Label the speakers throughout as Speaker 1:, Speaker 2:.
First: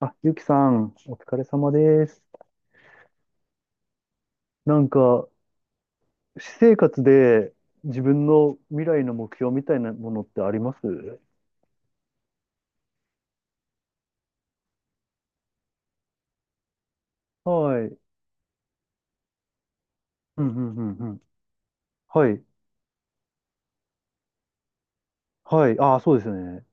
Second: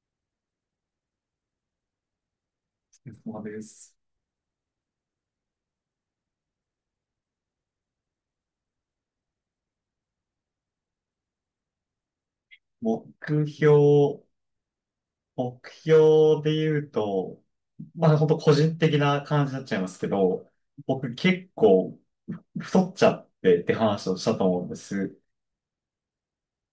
Speaker 1: あ、ゆうきさん、お疲れ様です。
Speaker 2: そうです。
Speaker 1: なんか、私生活で自分の未来の目標みたいなものってあります？
Speaker 2: 目標、目標で言うと、
Speaker 1: はい。
Speaker 2: まあ本当個人的な感じになっちゃいますけ
Speaker 1: うん、
Speaker 2: ど、
Speaker 1: うん、うん、う
Speaker 2: 僕
Speaker 1: ん。
Speaker 2: 結構
Speaker 1: はい。
Speaker 2: 太っちゃってって話をしたと思うんです。
Speaker 1: はい。ああ、そうですね。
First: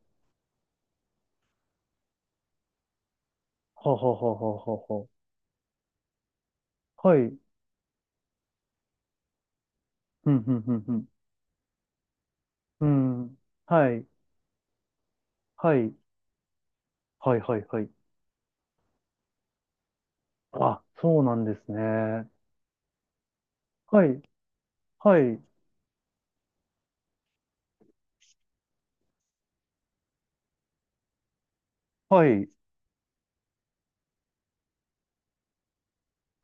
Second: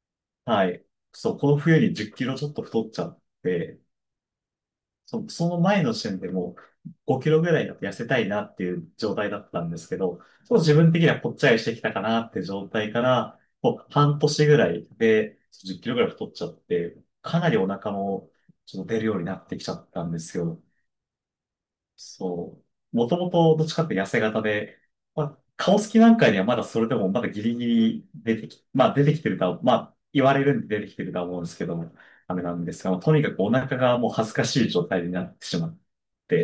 Speaker 2: はい。そう、この冬に10キロちょっと太っちゃって、
Speaker 1: はあはあはあはあは
Speaker 2: その前の時点でもう
Speaker 1: あ。はい。
Speaker 2: 5
Speaker 1: う
Speaker 2: キ
Speaker 1: ん、
Speaker 2: ロぐらいだと痩せたいなっていう状態だったんですけど、ちょ
Speaker 1: うん、
Speaker 2: っ
Speaker 1: う
Speaker 2: と
Speaker 1: ん、
Speaker 2: 自
Speaker 1: う
Speaker 2: 分的
Speaker 1: ん。
Speaker 2: にはぽっちゃりしてきたかなって状
Speaker 1: う
Speaker 2: 態か
Speaker 1: ん。
Speaker 2: ら、もう
Speaker 1: はい。
Speaker 2: 半年ぐらいで
Speaker 1: は
Speaker 2: 10キ
Speaker 1: い。
Speaker 2: ロぐらい太っちゃって、
Speaker 1: は
Speaker 2: か
Speaker 1: い、
Speaker 2: な
Speaker 1: は
Speaker 2: り
Speaker 1: い、
Speaker 2: お
Speaker 1: はい。
Speaker 2: 腹もちょっと出るようになってきちゃったんですよ。
Speaker 1: あ、そうなんですね。
Speaker 2: そう。もともとどっちかって
Speaker 1: は
Speaker 2: 痩せ
Speaker 1: い。
Speaker 2: 型で、
Speaker 1: は
Speaker 2: まあ、
Speaker 1: い。
Speaker 2: 顔つきなんかにはまだそれでもまだギリギリ出てき、まあ出てきてるとは、まあ言われるんで出てきてるとは思うんですけども、
Speaker 1: は
Speaker 2: あれ
Speaker 1: い。
Speaker 2: なんですが、まあとにかくお腹がもう恥ずかしい状態になってしまっ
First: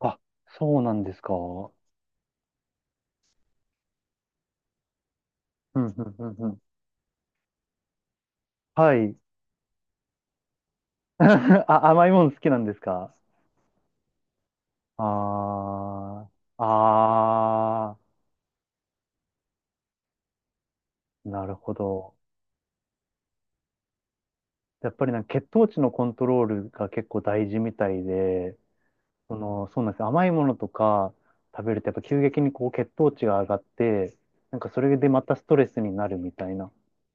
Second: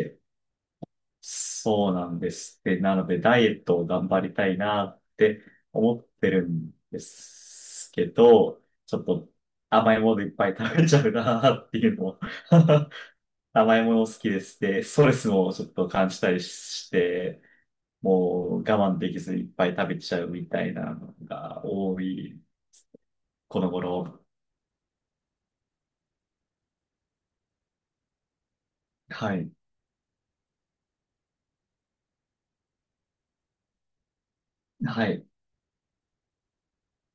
Speaker 1: あ、そうなんですか。うん、
Speaker 2: そうなんです。で、なのでダイエットを頑張りたいなって
Speaker 1: うん、
Speaker 2: 思っ
Speaker 1: う
Speaker 2: て
Speaker 1: ん、う
Speaker 2: る
Speaker 1: ん。
Speaker 2: んですけど、
Speaker 1: は
Speaker 2: ちょっ
Speaker 1: い。
Speaker 2: と甘いものいっぱい食べちゃう なって
Speaker 1: あ、
Speaker 2: いうの
Speaker 1: 甘い
Speaker 2: も
Speaker 1: もの好きなんですか？
Speaker 2: 甘いもの好きです。で、ストレスもちょっと感じ
Speaker 1: あ
Speaker 2: たり
Speaker 1: あ、
Speaker 2: して、
Speaker 1: あ
Speaker 2: もう我慢できずいっぱい食べちゃうみたいなの
Speaker 1: あ、なる
Speaker 2: が
Speaker 1: ほ
Speaker 2: 多
Speaker 1: ど。
Speaker 2: い、この頃。
Speaker 1: やっぱり血糖値のコントロールが結構大事みたいで、
Speaker 2: は
Speaker 1: そ
Speaker 2: い。
Speaker 1: の、そうなんですよ。甘いものとか食べるとやっぱ急激にこう血糖値が上がって、それ
Speaker 2: は
Speaker 1: でま
Speaker 2: い。
Speaker 1: たストレスになるみたいな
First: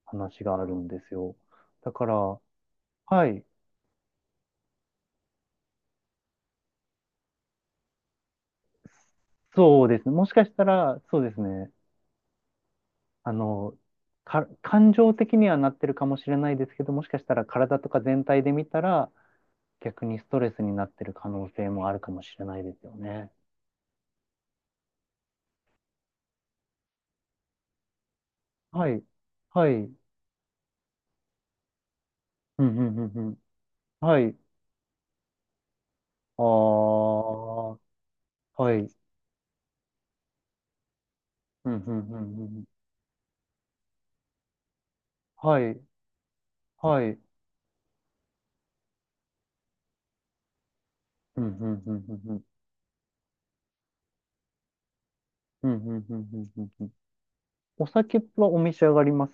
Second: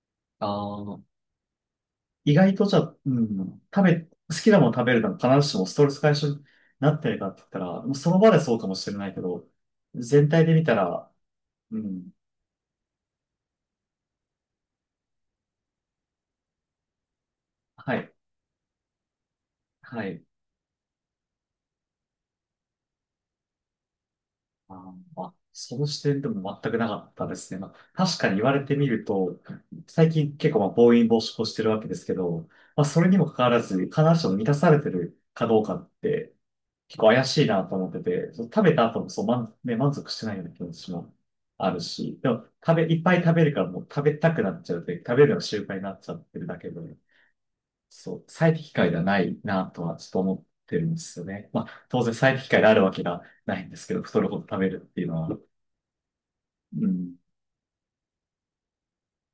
Speaker 1: 話
Speaker 2: あ
Speaker 1: があるんです
Speaker 2: ー
Speaker 1: よ。だから、
Speaker 2: 意外とじゃあ、う
Speaker 1: はい、
Speaker 2: ん、食べ、好きなもの食べるのが必ずしもストレス解消になってるかって言ったら、もうその場でそうかもしれないけど、
Speaker 1: そうですね。も
Speaker 2: 全
Speaker 1: しか
Speaker 2: 体
Speaker 1: し
Speaker 2: で
Speaker 1: た
Speaker 2: 見た
Speaker 1: ら、
Speaker 2: ら、
Speaker 1: そうですね。
Speaker 2: うん、
Speaker 1: あの、感情的にはなってるかもしれないですけど、もしかしたら体と
Speaker 2: は
Speaker 1: か
Speaker 2: い、
Speaker 1: 全体で見たら、
Speaker 2: は
Speaker 1: 逆に
Speaker 2: い。
Speaker 1: ストレスになってる可能性もあるかもしれないですよね。
Speaker 2: ああ、その視点でも全くなかったですね。まあ、確かに言われてみ
Speaker 1: はい。
Speaker 2: ると、
Speaker 1: はい。うん
Speaker 2: 最近結構まあ暴飲暴食をしてるわけですけど、
Speaker 1: うんう
Speaker 2: まあ、それ
Speaker 1: ん
Speaker 2: に
Speaker 1: う
Speaker 2: もか
Speaker 1: ん。
Speaker 2: かわらず、必
Speaker 1: は
Speaker 2: ずしも
Speaker 1: い。
Speaker 2: 満たされてるかどうかって
Speaker 1: あ
Speaker 2: 結構怪しいな
Speaker 1: あ。
Speaker 2: と思ってて、その食
Speaker 1: は
Speaker 2: べ
Speaker 1: い。う
Speaker 2: た
Speaker 1: ん
Speaker 2: 後もそう満、ね、満足してないような気持ちも
Speaker 1: う
Speaker 2: あ
Speaker 1: ん
Speaker 2: る
Speaker 1: うんう
Speaker 2: し、で
Speaker 1: んう
Speaker 2: も食
Speaker 1: ん。
Speaker 2: べ、いっぱい食べるからもう食べたくなっちゃうって食べるのが
Speaker 1: は
Speaker 2: 習慣
Speaker 1: い。
Speaker 2: になっちゃってるだけで、
Speaker 1: はい。
Speaker 2: そう、最適解ではないなとはちょっと思ってるんですよ
Speaker 1: うん
Speaker 2: ね。ま
Speaker 1: うん
Speaker 2: あ、
Speaker 1: う
Speaker 2: 当
Speaker 1: んう
Speaker 2: 然
Speaker 1: んう
Speaker 2: 最
Speaker 1: ん。
Speaker 2: 適解であるわけがないんですけど、太るほど食べるっていうのは。
Speaker 1: うんうんうんうんうんう
Speaker 2: う
Speaker 1: ん。
Speaker 2: ん。
Speaker 1: お酒はお召し上がります？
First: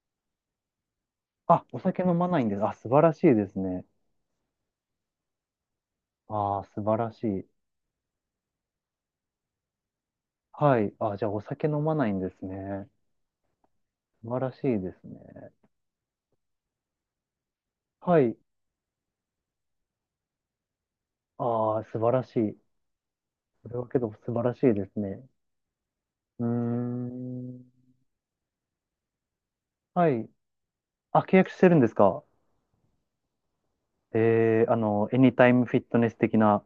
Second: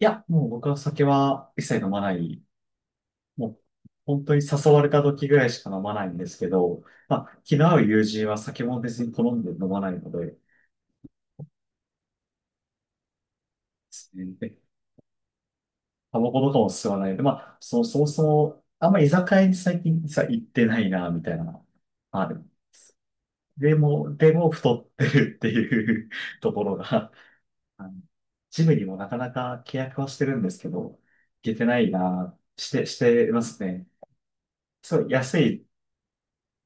Speaker 2: いや、もう僕は酒は一
Speaker 1: あ、お
Speaker 2: 切飲ま
Speaker 1: 酒
Speaker 2: な
Speaker 1: 飲まな
Speaker 2: い。
Speaker 1: いんです。あ、素晴らしいで
Speaker 2: も
Speaker 1: す
Speaker 2: う
Speaker 1: ね。
Speaker 2: 本当に誘われた時ぐらいしか飲まないんですけ
Speaker 1: ああ、素
Speaker 2: ど、
Speaker 1: 晴ら
Speaker 2: ま
Speaker 1: し
Speaker 2: あ、
Speaker 1: い。
Speaker 2: 気の合う友人は酒も別に好んで飲まないので、で
Speaker 1: はい。あ、じゃあお酒飲まないんですね。
Speaker 2: すね
Speaker 1: 素晴ら
Speaker 2: で
Speaker 1: しいですね。
Speaker 2: タバコとかも吸わないので、まあ、そも
Speaker 1: は
Speaker 2: そ
Speaker 1: い。
Speaker 2: も、あんま居酒屋に最近さ、行ってないな、みたいな、
Speaker 1: ああ、素晴ら
Speaker 2: あ
Speaker 1: し
Speaker 2: る。
Speaker 1: い。それはけど
Speaker 2: で
Speaker 1: 素晴
Speaker 2: も
Speaker 1: らしい
Speaker 2: 太
Speaker 1: で
Speaker 2: っ
Speaker 1: す
Speaker 2: て
Speaker 1: ね。
Speaker 2: るっていう
Speaker 1: うー
Speaker 2: ところが、
Speaker 1: ん。
Speaker 2: あのジムにもなかなか契約
Speaker 1: は
Speaker 2: はして
Speaker 1: い。
Speaker 2: るんですけど、行
Speaker 1: あ、契約
Speaker 2: け
Speaker 1: し
Speaker 2: て
Speaker 1: てる
Speaker 2: な
Speaker 1: んで
Speaker 2: い
Speaker 1: すか？
Speaker 2: な、してますね。
Speaker 1: えー、
Speaker 2: そう、
Speaker 1: エニ
Speaker 2: 安
Speaker 1: タイ
Speaker 2: い
Speaker 1: ムフィットネス的な、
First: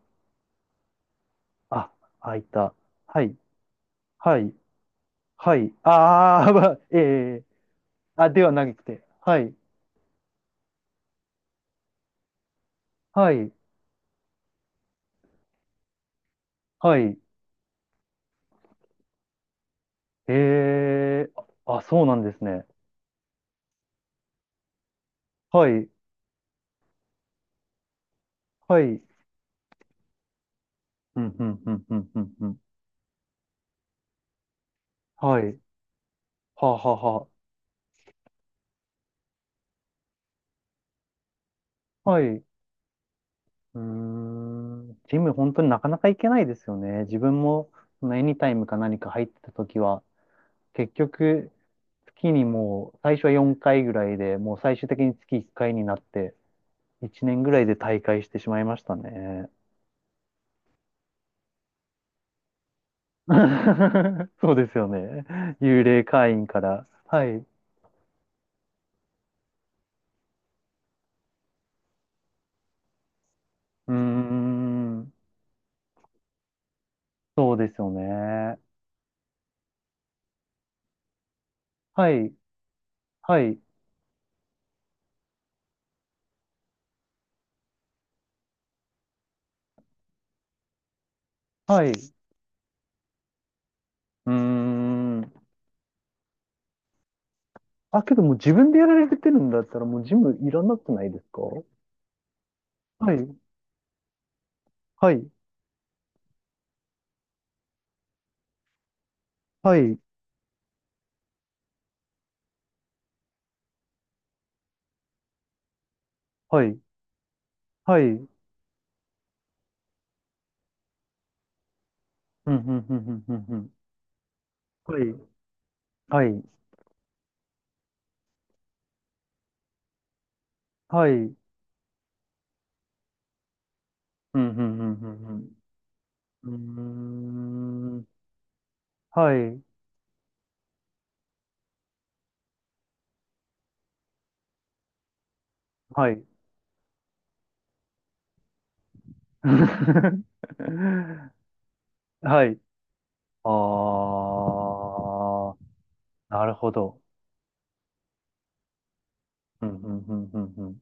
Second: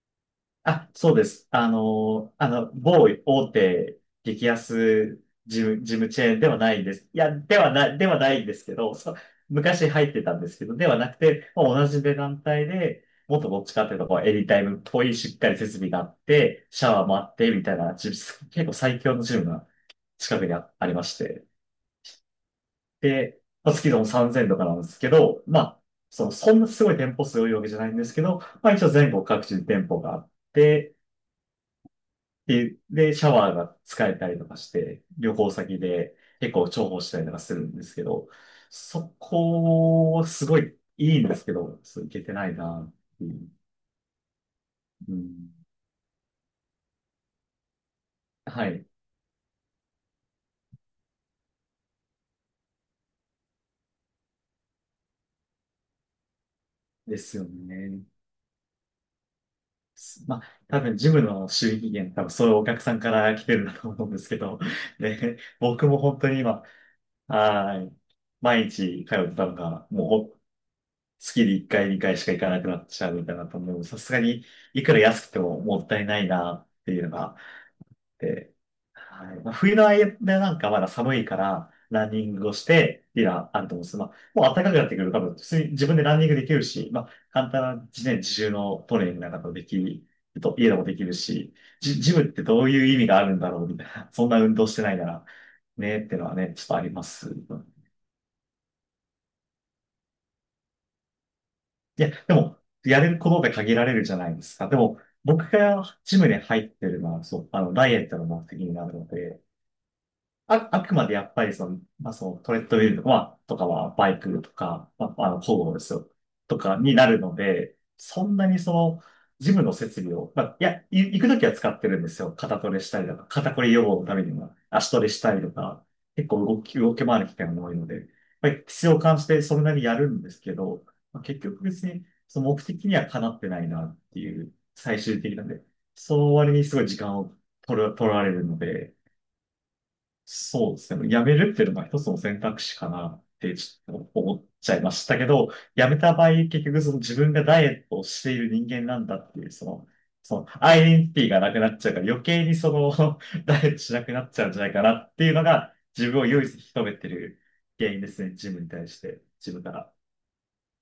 Speaker 2: あ、そうです。あ
Speaker 1: あ、
Speaker 2: の、
Speaker 1: あ、い
Speaker 2: あの、
Speaker 1: た。
Speaker 2: 某
Speaker 1: はい。
Speaker 2: 大手
Speaker 1: は
Speaker 2: 激
Speaker 1: い。
Speaker 2: 安
Speaker 1: は
Speaker 2: ジ
Speaker 1: い。
Speaker 2: ム、ジムチェーン
Speaker 1: あ
Speaker 2: で
Speaker 1: ー、
Speaker 2: は
Speaker 1: ま
Speaker 2: な
Speaker 1: あ、
Speaker 2: いんで
Speaker 1: え
Speaker 2: す。いや、
Speaker 1: え、
Speaker 2: では
Speaker 1: あ、
Speaker 2: ない
Speaker 1: で
Speaker 2: ん
Speaker 1: は
Speaker 2: です
Speaker 1: な
Speaker 2: け
Speaker 1: く
Speaker 2: ど、
Speaker 1: て。
Speaker 2: そう
Speaker 1: はい。
Speaker 2: 昔入ってたんですけど、ではなくて、まあ、同じ値段帯で、
Speaker 1: は
Speaker 2: もっと
Speaker 1: い。
Speaker 2: どっちかっていうと、こうエリタイムっぽいしっかり設備があって、シャ
Speaker 1: は
Speaker 2: ワーも
Speaker 1: い。
Speaker 2: あって、みたいな、ジム結構最強のジムが近くにありまし
Speaker 1: ええ、
Speaker 2: て。
Speaker 1: あ、あ、そうなんですね。
Speaker 2: で、まあ、月でも3000とかなんですけど、ま
Speaker 1: は
Speaker 2: あ、
Speaker 1: い。
Speaker 2: そんなすごい店舗数多いわけじゃないんですけど、まあ
Speaker 1: は
Speaker 2: 一応
Speaker 1: い。
Speaker 2: 全国各地に店舗があって、
Speaker 1: うん、うん、うん、うん、うん、うん。
Speaker 2: で、シャワーが使えたりとかして、旅
Speaker 1: は
Speaker 2: 行
Speaker 1: い。
Speaker 2: 先で結構
Speaker 1: はあ
Speaker 2: 重
Speaker 1: はあ
Speaker 2: 宝したり
Speaker 1: は
Speaker 2: とかするんですけど、そこはすごいいいんですけど、そうい
Speaker 1: あ。は
Speaker 2: け
Speaker 1: い。
Speaker 2: て
Speaker 1: う
Speaker 2: ないなっていう。
Speaker 1: ーん。
Speaker 2: う
Speaker 1: ジム、本
Speaker 2: ん、
Speaker 1: 当になかなか行けないですよね。自分も、そのエニタイ
Speaker 2: は
Speaker 1: ムか
Speaker 2: い。
Speaker 1: 何か入ってた時は、結局、月にもう最初は4回ぐらいで、もう最終的に月1回になって、
Speaker 2: で
Speaker 1: 1
Speaker 2: す
Speaker 1: 年
Speaker 2: よ
Speaker 1: ぐらいで退
Speaker 2: ね。
Speaker 1: 会してしまいましたね。
Speaker 2: まあ、多分ジムの収益源、多分そういうお客さんから来てるんだと思うんです け
Speaker 1: そう
Speaker 2: ど、
Speaker 1: ですよね。
Speaker 2: で、
Speaker 1: 幽
Speaker 2: 僕も
Speaker 1: 霊
Speaker 2: 本当
Speaker 1: 会
Speaker 2: に
Speaker 1: 員か
Speaker 2: 今、
Speaker 1: ら。はい。う
Speaker 2: はい。毎日通ってたのが、月に1回、2回しか行かなくなっちゃうみたいなと思う。
Speaker 1: ー
Speaker 2: さすがに、いくら
Speaker 1: ん。
Speaker 2: 安くてももったいないなっていうのがあっ
Speaker 1: そうですよ
Speaker 2: て、
Speaker 1: ね。
Speaker 2: はい。まあ、冬の間なんかまだ寒いから、ラ
Speaker 1: は
Speaker 2: ンニ
Speaker 1: い。
Speaker 2: ングをして、っていうの
Speaker 1: は
Speaker 2: は
Speaker 1: い。
Speaker 2: あると思うんですけど、まあ、もう暖かくなってくると多分、普通に自分でランニングできるし、まあ、簡単な自然自重のトレーニングなんかもできる。と、家でもできるし、
Speaker 1: はい。
Speaker 2: ジムってどういう意味があるんだろうみたいな、そん
Speaker 1: う
Speaker 2: な運動してないな
Speaker 1: ー
Speaker 2: ら、
Speaker 1: ん。
Speaker 2: ねってのはね、ちょっとあります。
Speaker 1: あ、けどもう自分でやられてるんだったらもうジムいらなくないですか？
Speaker 2: いや、でも、やれ
Speaker 1: は
Speaker 2: るこ
Speaker 1: い。
Speaker 2: とで限られるじゃないですか。でも、
Speaker 1: はい。
Speaker 2: 僕がジムに入ってるのは、そう、あの、ダイエットの目的になるので、
Speaker 1: はい。
Speaker 2: あくまでやっぱりその、まあ、そのトレッドミルとかは、とかはバイクとか、まあ、あの、工具ですよ。と
Speaker 1: は
Speaker 2: か
Speaker 1: い。
Speaker 2: になるので、
Speaker 1: はい。う
Speaker 2: そ
Speaker 1: ん、
Speaker 2: んなにその、ジムの設備を、まあ、いや、行くときは使ってるんですよ。
Speaker 1: うん、
Speaker 2: 肩
Speaker 1: う
Speaker 2: トレ
Speaker 1: ん、
Speaker 2: し
Speaker 1: う
Speaker 2: たりと
Speaker 1: ん、
Speaker 2: か、
Speaker 1: うん。
Speaker 2: 肩
Speaker 1: う
Speaker 2: こ
Speaker 1: ん。
Speaker 2: り予防のためにも、足
Speaker 1: は
Speaker 2: トレ
Speaker 1: い。
Speaker 2: したりとか、
Speaker 1: は
Speaker 2: 結
Speaker 1: い。
Speaker 2: 構動き回る機会も多いので、まあ、必要を感じてそれなりにやるんですけど、
Speaker 1: はい。う
Speaker 2: まあ、
Speaker 1: ん、
Speaker 2: 結局別に、その目的にはかなってないなって
Speaker 1: う
Speaker 2: い
Speaker 1: ん、
Speaker 2: う、
Speaker 1: うん、う
Speaker 2: 最終的な
Speaker 1: ん。
Speaker 2: んで、その
Speaker 1: う
Speaker 2: 割にすごい時間を
Speaker 1: ん。うーん。
Speaker 2: 取られるので、
Speaker 1: はい。
Speaker 2: そうですね。辞めるっていうのが一つの選択肢かなってちょっと思っちゃいましたけど、辞め
Speaker 1: は
Speaker 2: た
Speaker 1: い。
Speaker 2: 場合、結局その自分がダイエットをしている人間なんだっていう、その、そのアイデンティティがなくなっちゃうから余計
Speaker 1: は
Speaker 2: に
Speaker 1: い。
Speaker 2: その
Speaker 1: あ
Speaker 2: ダイエットしなくなっちゃうんじゃないかなっていうの
Speaker 1: あ、
Speaker 2: が自分を
Speaker 1: な
Speaker 2: 唯一
Speaker 1: る
Speaker 2: 引
Speaker 1: ほ
Speaker 2: き止め
Speaker 1: ど。
Speaker 2: てる原因ですね。自分に対して、自分
Speaker 1: うん、
Speaker 2: か
Speaker 1: う
Speaker 2: ら。
Speaker 1: ん、うん、うん、うん。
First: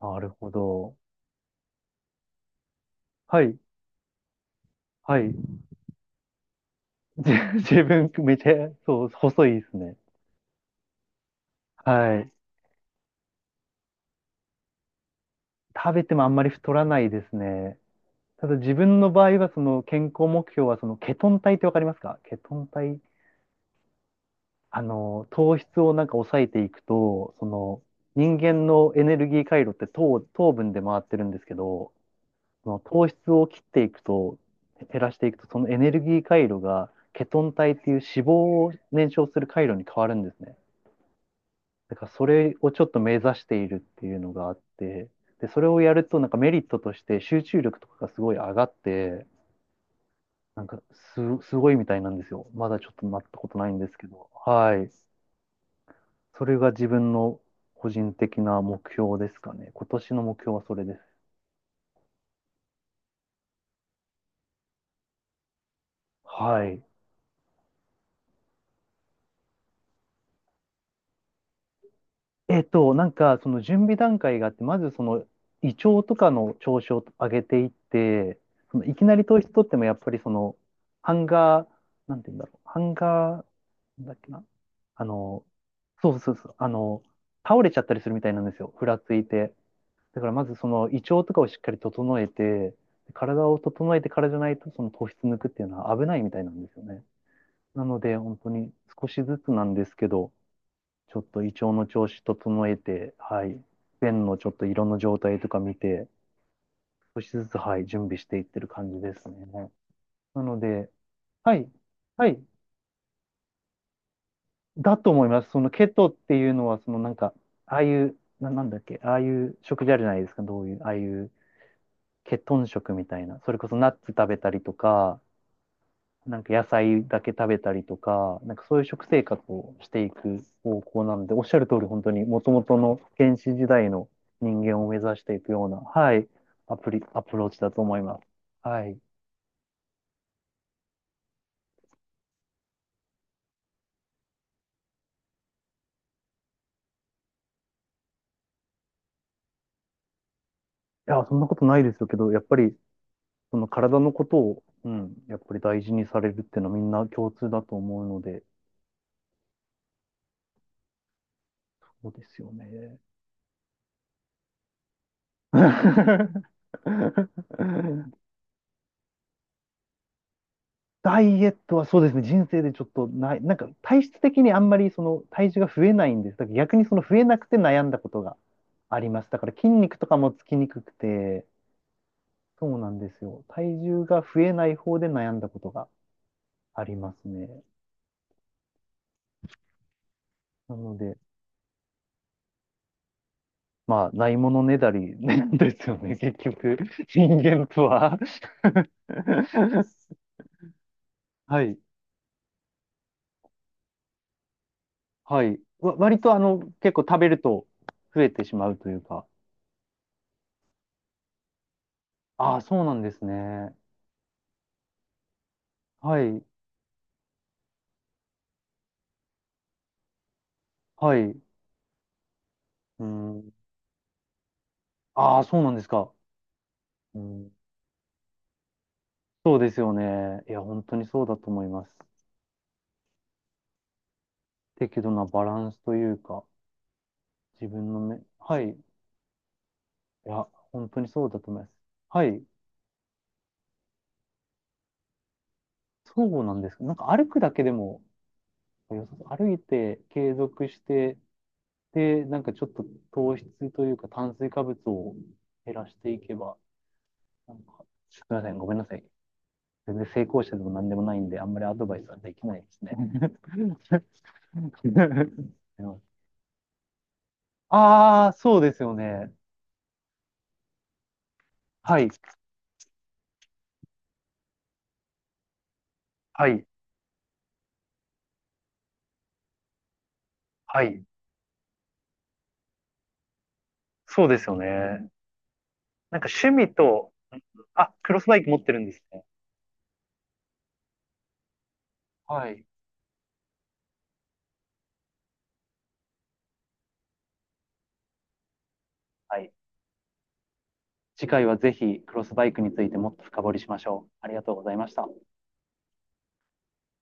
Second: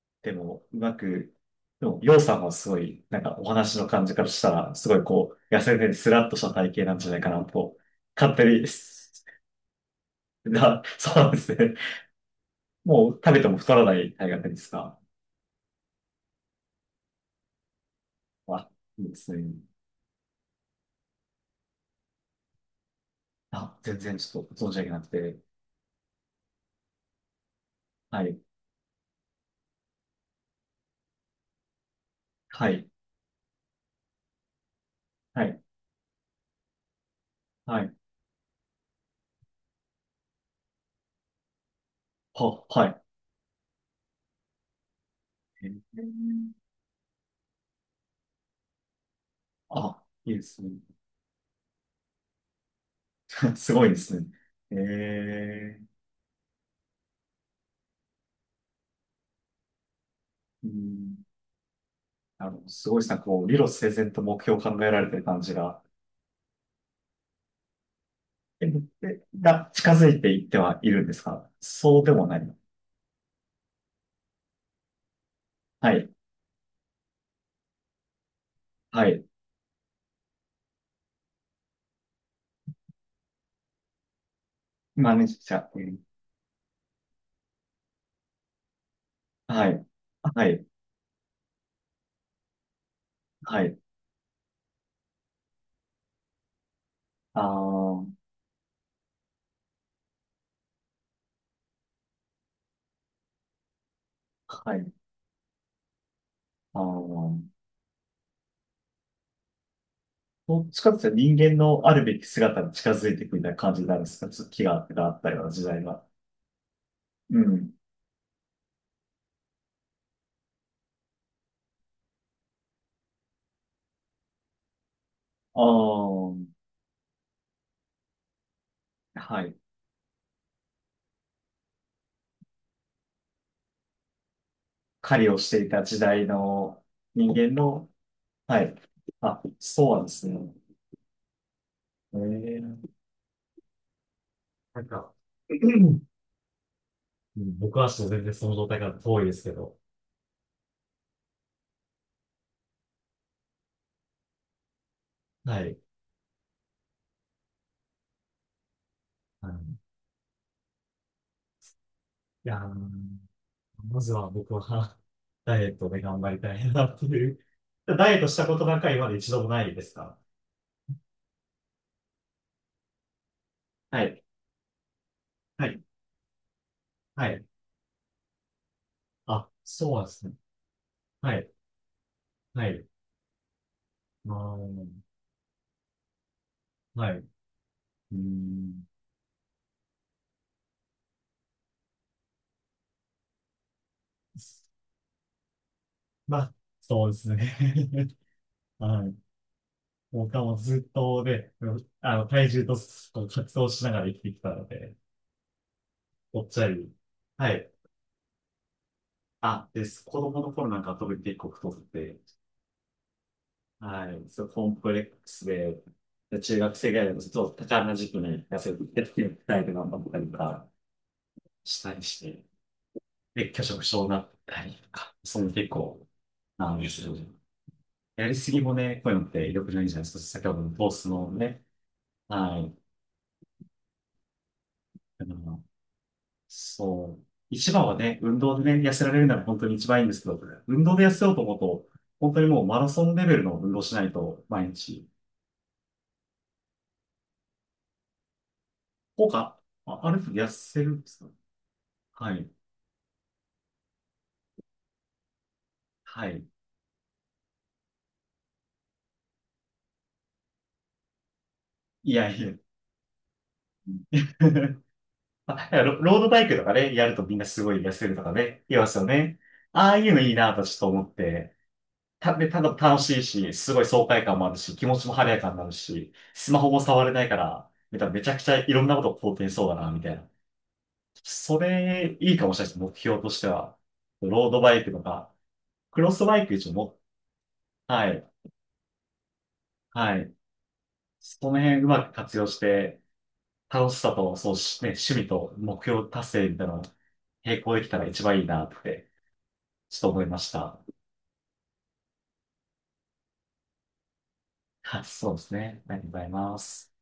Speaker 1: なる
Speaker 2: で
Speaker 1: ほ
Speaker 2: も、うま
Speaker 1: ど。
Speaker 2: く、でも、ようさんはすごい、なんか
Speaker 1: は
Speaker 2: お
Speaker 1: い。
Speaker 2: 話の感じからしたら、すごい
Speaker 1: はい。
Speaker 2: こう、痩せてスラッとした体型なんじゃない
Speaker 1: じ
Speaker 2: かな と、
Speaker 1: 自分、め
Speaker 2: 勝手
Speaker 1: ち
Speaker 2: に
Speaker 1: ゃ、そう、細いですね。
Speaker 2: が、そうなんですね。
Speaker 1: はい。
Speaker 2: もう食べても太らない大河ですか。
Speaker 1: 食べてもあんまり太らないですね。ただ
Speaker 2: まあ、
Speaker 1: 自分
Speaker 2: いい
Speaker 1: の
Speaker 2: で
Speaker 1: 場合
Speaker 2: す
Speaker 1: は、
Speaker 2: ね。
Speaker 1: その健康目標は、そのケトン体ってわかりますか？ケトン体。
Speaker 2: あ、全然ちょっと存じ
Speaker 1: あ
Speaker 2: 上げなく
Speaker 1: の、
Speaker 2: て。
Speaker 1: 糖質を抑えていくと、その、
Speaker 2: は
Speaker 1: 人
Speaker 2: い、
Speaker 1: 間のエネルギー回路って糖分で回ってるんですけど、そ
Speaker 2: は
Speaker 1: の
Speaker 2: い、
Speaker 1: 糖質を切っていくと、減らしていく
Speaker 2: は
Speaker 1: と、そ
Speaker 2: い、
Speaker 1: のエネルギー回路がケトン体っ
Speaker 2: は
Speaker 1: て
Speaker 2: い、
Speaker 1: いう脂肪を燃焼する回路に変わるんですね。だからそれをちょっと
Speaker 2: は
Speaker 1: 目指しているっていうのがあって、で、そ
Speaker 2: い。
Speaker 1: れをやるとメリットとして集中力とかがすごい上がって、
Speaker 2: あ、いいで
Speaker 1: な
Speaker 2: す
Speaker 1: ん
Speaker 2: ね。
Speaker 1: かすごいみたいなんですよ。まだちょっとなったこ とない
Speaker 2: す
Speaker 1: んで
Speaker 2: ごい
Speaker 1: す
Speaker 2: で
Speaker 1: け
Speaker 2: すね。
Speaker 1: ど。は
Speaker 2: え
Speaker 1: い。
Speaker 2: え
Speaker 1: それが自分の個人的な目標ですかね。今年の目標は
Speaker 2: う
Speaker 1: それです。
Speaker 2: ん。あの、すごいですね。こう、理路整然と目標を考えられてる感じが、
Speaker 1: はい。
Speaker 2: え、えが近づいていってはいるんですか、そうでもないの。
Speaker 1: その準備段階があって、まずその胃
Speaker 2: は
Speaker 1: 腸
Speaker 2: い、
Speaker 1: とかの調子を上げていって、そのいき
Speaker 2: は
Speaker 1: なり
Speaker 2: い。
Speaker 1: 糖質取ってもやっぱりその、ハンガー、なんて言うんだろう、ハンガー、なんだっけな、あ
Speaker 2: マネージ
Speaker 1: の、
Speaker 2: ャー。うん
Speaker 1: そうそうそう、あの、倒れちゃったりするみたいなんですよ、ふらついて。
Speaker 2: はい、
Speaker 1: だからま
Speaker 2: は
Speaker 1: ず
Speaker 2: い、
Speaker 1: その胃腸とかをしっかり整えて、体を
Speaker 2: はい。
Speaker 1: 整えてからじゃないとその糖質抜くっていうのは危ないみたいなんですよね。
Speaker 2: あ
Speaker 1: なの
Speaker 2: あ、
Speaker 1: で本当に少しずつなんですけど、ちょっと胃腸の調子整えて、はい、便のちょっと
Speaker 2: は
Speaker 1: 色
Speaker 2: い。
Speaker 1: の状態とか見て、
Speaker 2: あ
Speaker 1: 少し
Speaker 2: の、
Speaker 1: ずつ、はい、準備していってる感じですね。なの
Speaker 2: どっち
Speaker 1: で、
Speaker 2: かっていうと人
Speaker 1: は
Speaker 2: 間
Speaker 1: い、
Speaker 2: のあるべき
Speaker 1: はい、
Speaker 2: 姿に近づいていくみたいな感じになるんですか、気があった
Speaker 1: だと思いま
Speaker 2: よう
Speaker 1: す。
Speaker 2: な
Speaker 1: そ
Speaker 2: 時
Speaker 1: の
Speaker 2: 代
Speaker 1: ケ
Speaker 2: は。
Speaker 1: トっていうのは、そのなんか、
Speaker 2: うん。
Speaker 1: ああいう、なんだっけ、ああいう食事あるじゃないですか、どういう、ああいうケトン食みたいな、それこそナッツ食べたりとか、
Speaker 2: あ
Speaker 1: なんか
Speaker 2: あ、
Speaker 1: 野菜だけ食べたりとか、なんかそういう食生活
Speaker 2: はい。
Speaker 1: をしていく方向なので、おっしゃる通り本当に元々の原始時代の人間を目指
Speaker 2: 狩
Speaker 1: し
Speaker 2: り
Speaker 1: て
Speaker 2: を
Speaker 1: いく
Speaker 2: して
Speaker 1: よう
Speaker 2: い
Speaker 1: な、
Speaker 2: た時
Speaker 1: は
Speaker 2: 代
Speaker 1: い、
Speaker 2: の
Speaker 1: ア
Speaker 2: 人
Speaker 1: プロー
Speaker 2: 間
Speaker 1: チだと
Speaker 2: の、
Speaker 1: 思います。
Speaker 2: はい。
Speaker 1: はい。い
Speaker 2: あ、そうなんですね。ええなんか、うん僕はちょっと全然その状態から遠いですけど、
Speaker 1: や、そんなことないですけど、やっぱりその体のことを、うん、やっぱり
Speaker 2: はい。
Speaker 1: 大事にされるっていうのはみんな共通だと思うので、
Speaker 2: あのい
Speaker 1: そうですよ
Speaker 2: や
Speaker 1: ね。
Speaker 2: ー、まずは僕は ダイエットで頑張りた いなっていう。ダイエットしたことなんか今まで一度もないですか。
Speaker 1: ダイエットはそうですね、人生でちょっとない、なんか
Speaker 2: は
Speaker 1: 体質
Speaker 2: い。
Speaker 1: 的にあんまりその体重が
Speaker 2: はい
Speaker 1: 増えないんです。だから逆にその増え
Speaker 2: は
Speaker 1: な
Speaker 2: い。
Speaker 1: くて悩んだことがあります。だか
Speaker 2: あ、
Speaker 1: ら筋
Speaker 2: そう
Speaker 1: 肉
Speaker 2: な
Speaker 1: と
Speaker 2: んで
Speaker 1: か
Speaker 2: す
Speaker 1: も
Speaker 2: ね。
Speaker 1: つきにくく
Speaker 2: は
Speaker 1: て、
Speaker 2: い。は
Speaker 1: そう
Speaker 2: い。
Speaker 1: なんですよ。体重が
Speaker 2: あ
Speaker 1: 増え
Speaker 2: あ、
Speaker 1: ない方で悩んだことがあり
Speaker 2: は
Speaker 1: ま
Speaker 2: い。う
Speaker 1: すね。
Speaker 2: ーん。
Speaker 1: なので、まあ、ないものねだりね ですよね、結
Speaker 2: まあ、
Speaker 1: 局、
Speaker 2: そうで
Speaker 1: 人
Speaker 2: すね。
Speaker 1: 間と は
Speaker 2: はい。僕はもうずっとね、
Speaker 1: はい、
Speaker 2: あの、体重とこう格闘しながら生きてきたので、
Speaker 1: はい。割と
Speaker 2: ぽっちゃ
Speaker 1: 結
Speaker 2: り。
Speaker 1: 構食べる
Speaker 2: は
Speaker 1: と
Speaker 2: い。
Speaker 1: 増えてしまうというか、
Speaker 2: あ、です。子供の頃なんか特に結構太って、
Speaker 1: ああ、そうなんですね。
Speaker 2: はい。そう、コンプレックスで、
Speaker 1: は
Speaker 2: で
Speaker 1: い、
Speaker 2: 中学生ぐらいのちょっと高な時期に痩せてって、タイプ頑張ったりとか
Speaker 1: はい。
Speaker 2: したりして、
Speaker 1: うん。
Speaker 2: で、拒食症になったりとか、
Speaker 1: あ
Speaker 2: そう
Speaker 1: あ、
Speaker 2: いうの
Speaker 1: そう
Speaker 2: 結
Speaker 1: なんです
Speaker 2: 構、
Speaker 1: か。
Speaker 2: なんですよ
Speaker 1: う
Speaker 2: ね。
Speaker 1: ん。
Speaker 2: やりすぎもね、こういうのって
Speaker 1: そう
Speaker 2: 良
Speaker 1: で
Speaker 2: く
Speaker 1: す
Speaker 2: ないん
Speaker 1: よ
Speaker 2: じゃないですか。
Speaker 1: ね。
Speaker 2: 先
Speaker 1: い
Speaker 2: ほ
Speaker 1: や、
Speaker 2: どの
Speaker 1: 本
Speaker 2: 糖
Speaker 1: 当に
Speaker 2: 質
Speaker 1: そう
Speaker 2: の
Speaker 1: だと思
Speaker 2: ね、
Speaker 1: います。
Speaker 2: はい。
Speaker 1: 適度な
Speaker 2: あ
Speaker 1: バラ
Speaker 2: の、
Speaker 1: ンスというか、
Speaker 2: そう。
Speaker 1: 自
Speaker 2: 一番
Speaker 1: 分
Speaker 2: は
Speaker 1: の
Speaker 2: ね、
Speaker 1: 目、
Speaker 2: 運
Speaker 1: は
Speaker 2: 動
Speaker 1: い。い
Speaker 2: でね、痩せられるなら本当に一番いいんですけど、
Speaker 1: や、
Speaker 2: 運
Speaker 1: 本
Speaker 2: 動
Speaker 1: 当
Speaker 2: で
Speaker 1: に
Speaker 2: 痩せ
Speaker 1: そう
Speaker 2: よう
Speaker 1: だ
Speaker 2: と
Speaker 1: と
Speaker 2: 思う
Speaker 1: 思います。
Speaker 2: と、
Speaker 1: は
Speaker 2: 本当
Speaker 1: い。
Speaker 2: にもうマラソンレベルの運動しないと、毎日。
Speaker 1: そうなんですか。なんか歩くだけでも良さそ
Speaker 2: 効
Speaker 1: う、歩い
Speaker 2: 果、
Speaker 1: て
Speaker 2: あある程
Speaker 1: 継
Speaker 2: 度痩
Speaker 1: 続し
Speaker 2: せるんで
Speaker 1: て、
Speaker 2: すか。
Speaker 1: で、
Speaker 2: は
Speaker 1: なん
Speaker 2: い。
Speaker 1: かちょっと糖質というか炭水化物を減らしてい
Speaker 2: は
Speaker 1: け
Speaker 2: い。
Speaker 1: ば、なんか、すみません、ごめんなさい。全然成功者でも何でもないんで、あんまりアドバイス
Speaker 2: い
Speaker 1: は
Speaker 2: や
Speaker 1: で
Speaker 2: い
Speaker 1: き
Speaker 2: や。
Speaker 1: ないですね。でも
Speaker 2: ロロードバイクとかね、やるとみんなすごい痩せると
Speaker 1: ああ、
Speaker 2: か
Speaker 1: そう
Speaker 2: ね、
Speaker 1: で
Speaker 2: 言い
Speaker 1: す
Speaker 2: ま
Speaker 1: よ
Speaker 2: すよ
Speaker 1: ね。
Speaker 2: ね。ああいうのいいなとちょっと思って、
Speaker 1: はい、
Speaker 2: で、ただ楽しいし、すごい爽快感もあるし、気持ちも晴れやかになるし、
Speaker 1: は
Speaker 2: スマ
Speaker 1: い、
Speaker 2: ホも触れないから、めちゃくちゃいろんなことを肯定しそうだな、みたいな。
Speaker 1: はい。
Speaker 2: それ、いいかもしれないです。目標としては。
Speaker 1: そうです
Speaker 2: ロー
Speaker 1: よ
Speaker 2: ドバイクと
Speaker 1: ね。
Speaker 2: か、クロ
Speaker 1: なん
Speaker 2: ス
Speaker 1: か
Speaker 2: バイク
Speaker 1: 趣
Speaker 2: 一応
Speaker 1: 味
Speaker 2: も、
Speaker 1: と、あ、
Speaker 2: は
Speaker 1: クロス
Speaker 2: い、
Speaker 1: バイク持ってるんですね。
Speaker 2: はい。その辺うまく活用
Speaker 1: は
Speaker 2: し
Speaker 1: い。
Speaker 2: て、楽しさと、そうし、ね、趣味と目標達成みたいなのを並行できたら一番いいなって、
Speaker 1: はい。
Speaker 2: ちょっと思いました。
Speaker 1: 次回はぜひクロスバイクについてもっと深掘りしましょう。ありがとうございまし
Speaker 2: はい、
Speaker 1: た。
Speaker 2: そうですね。ありがとうございます。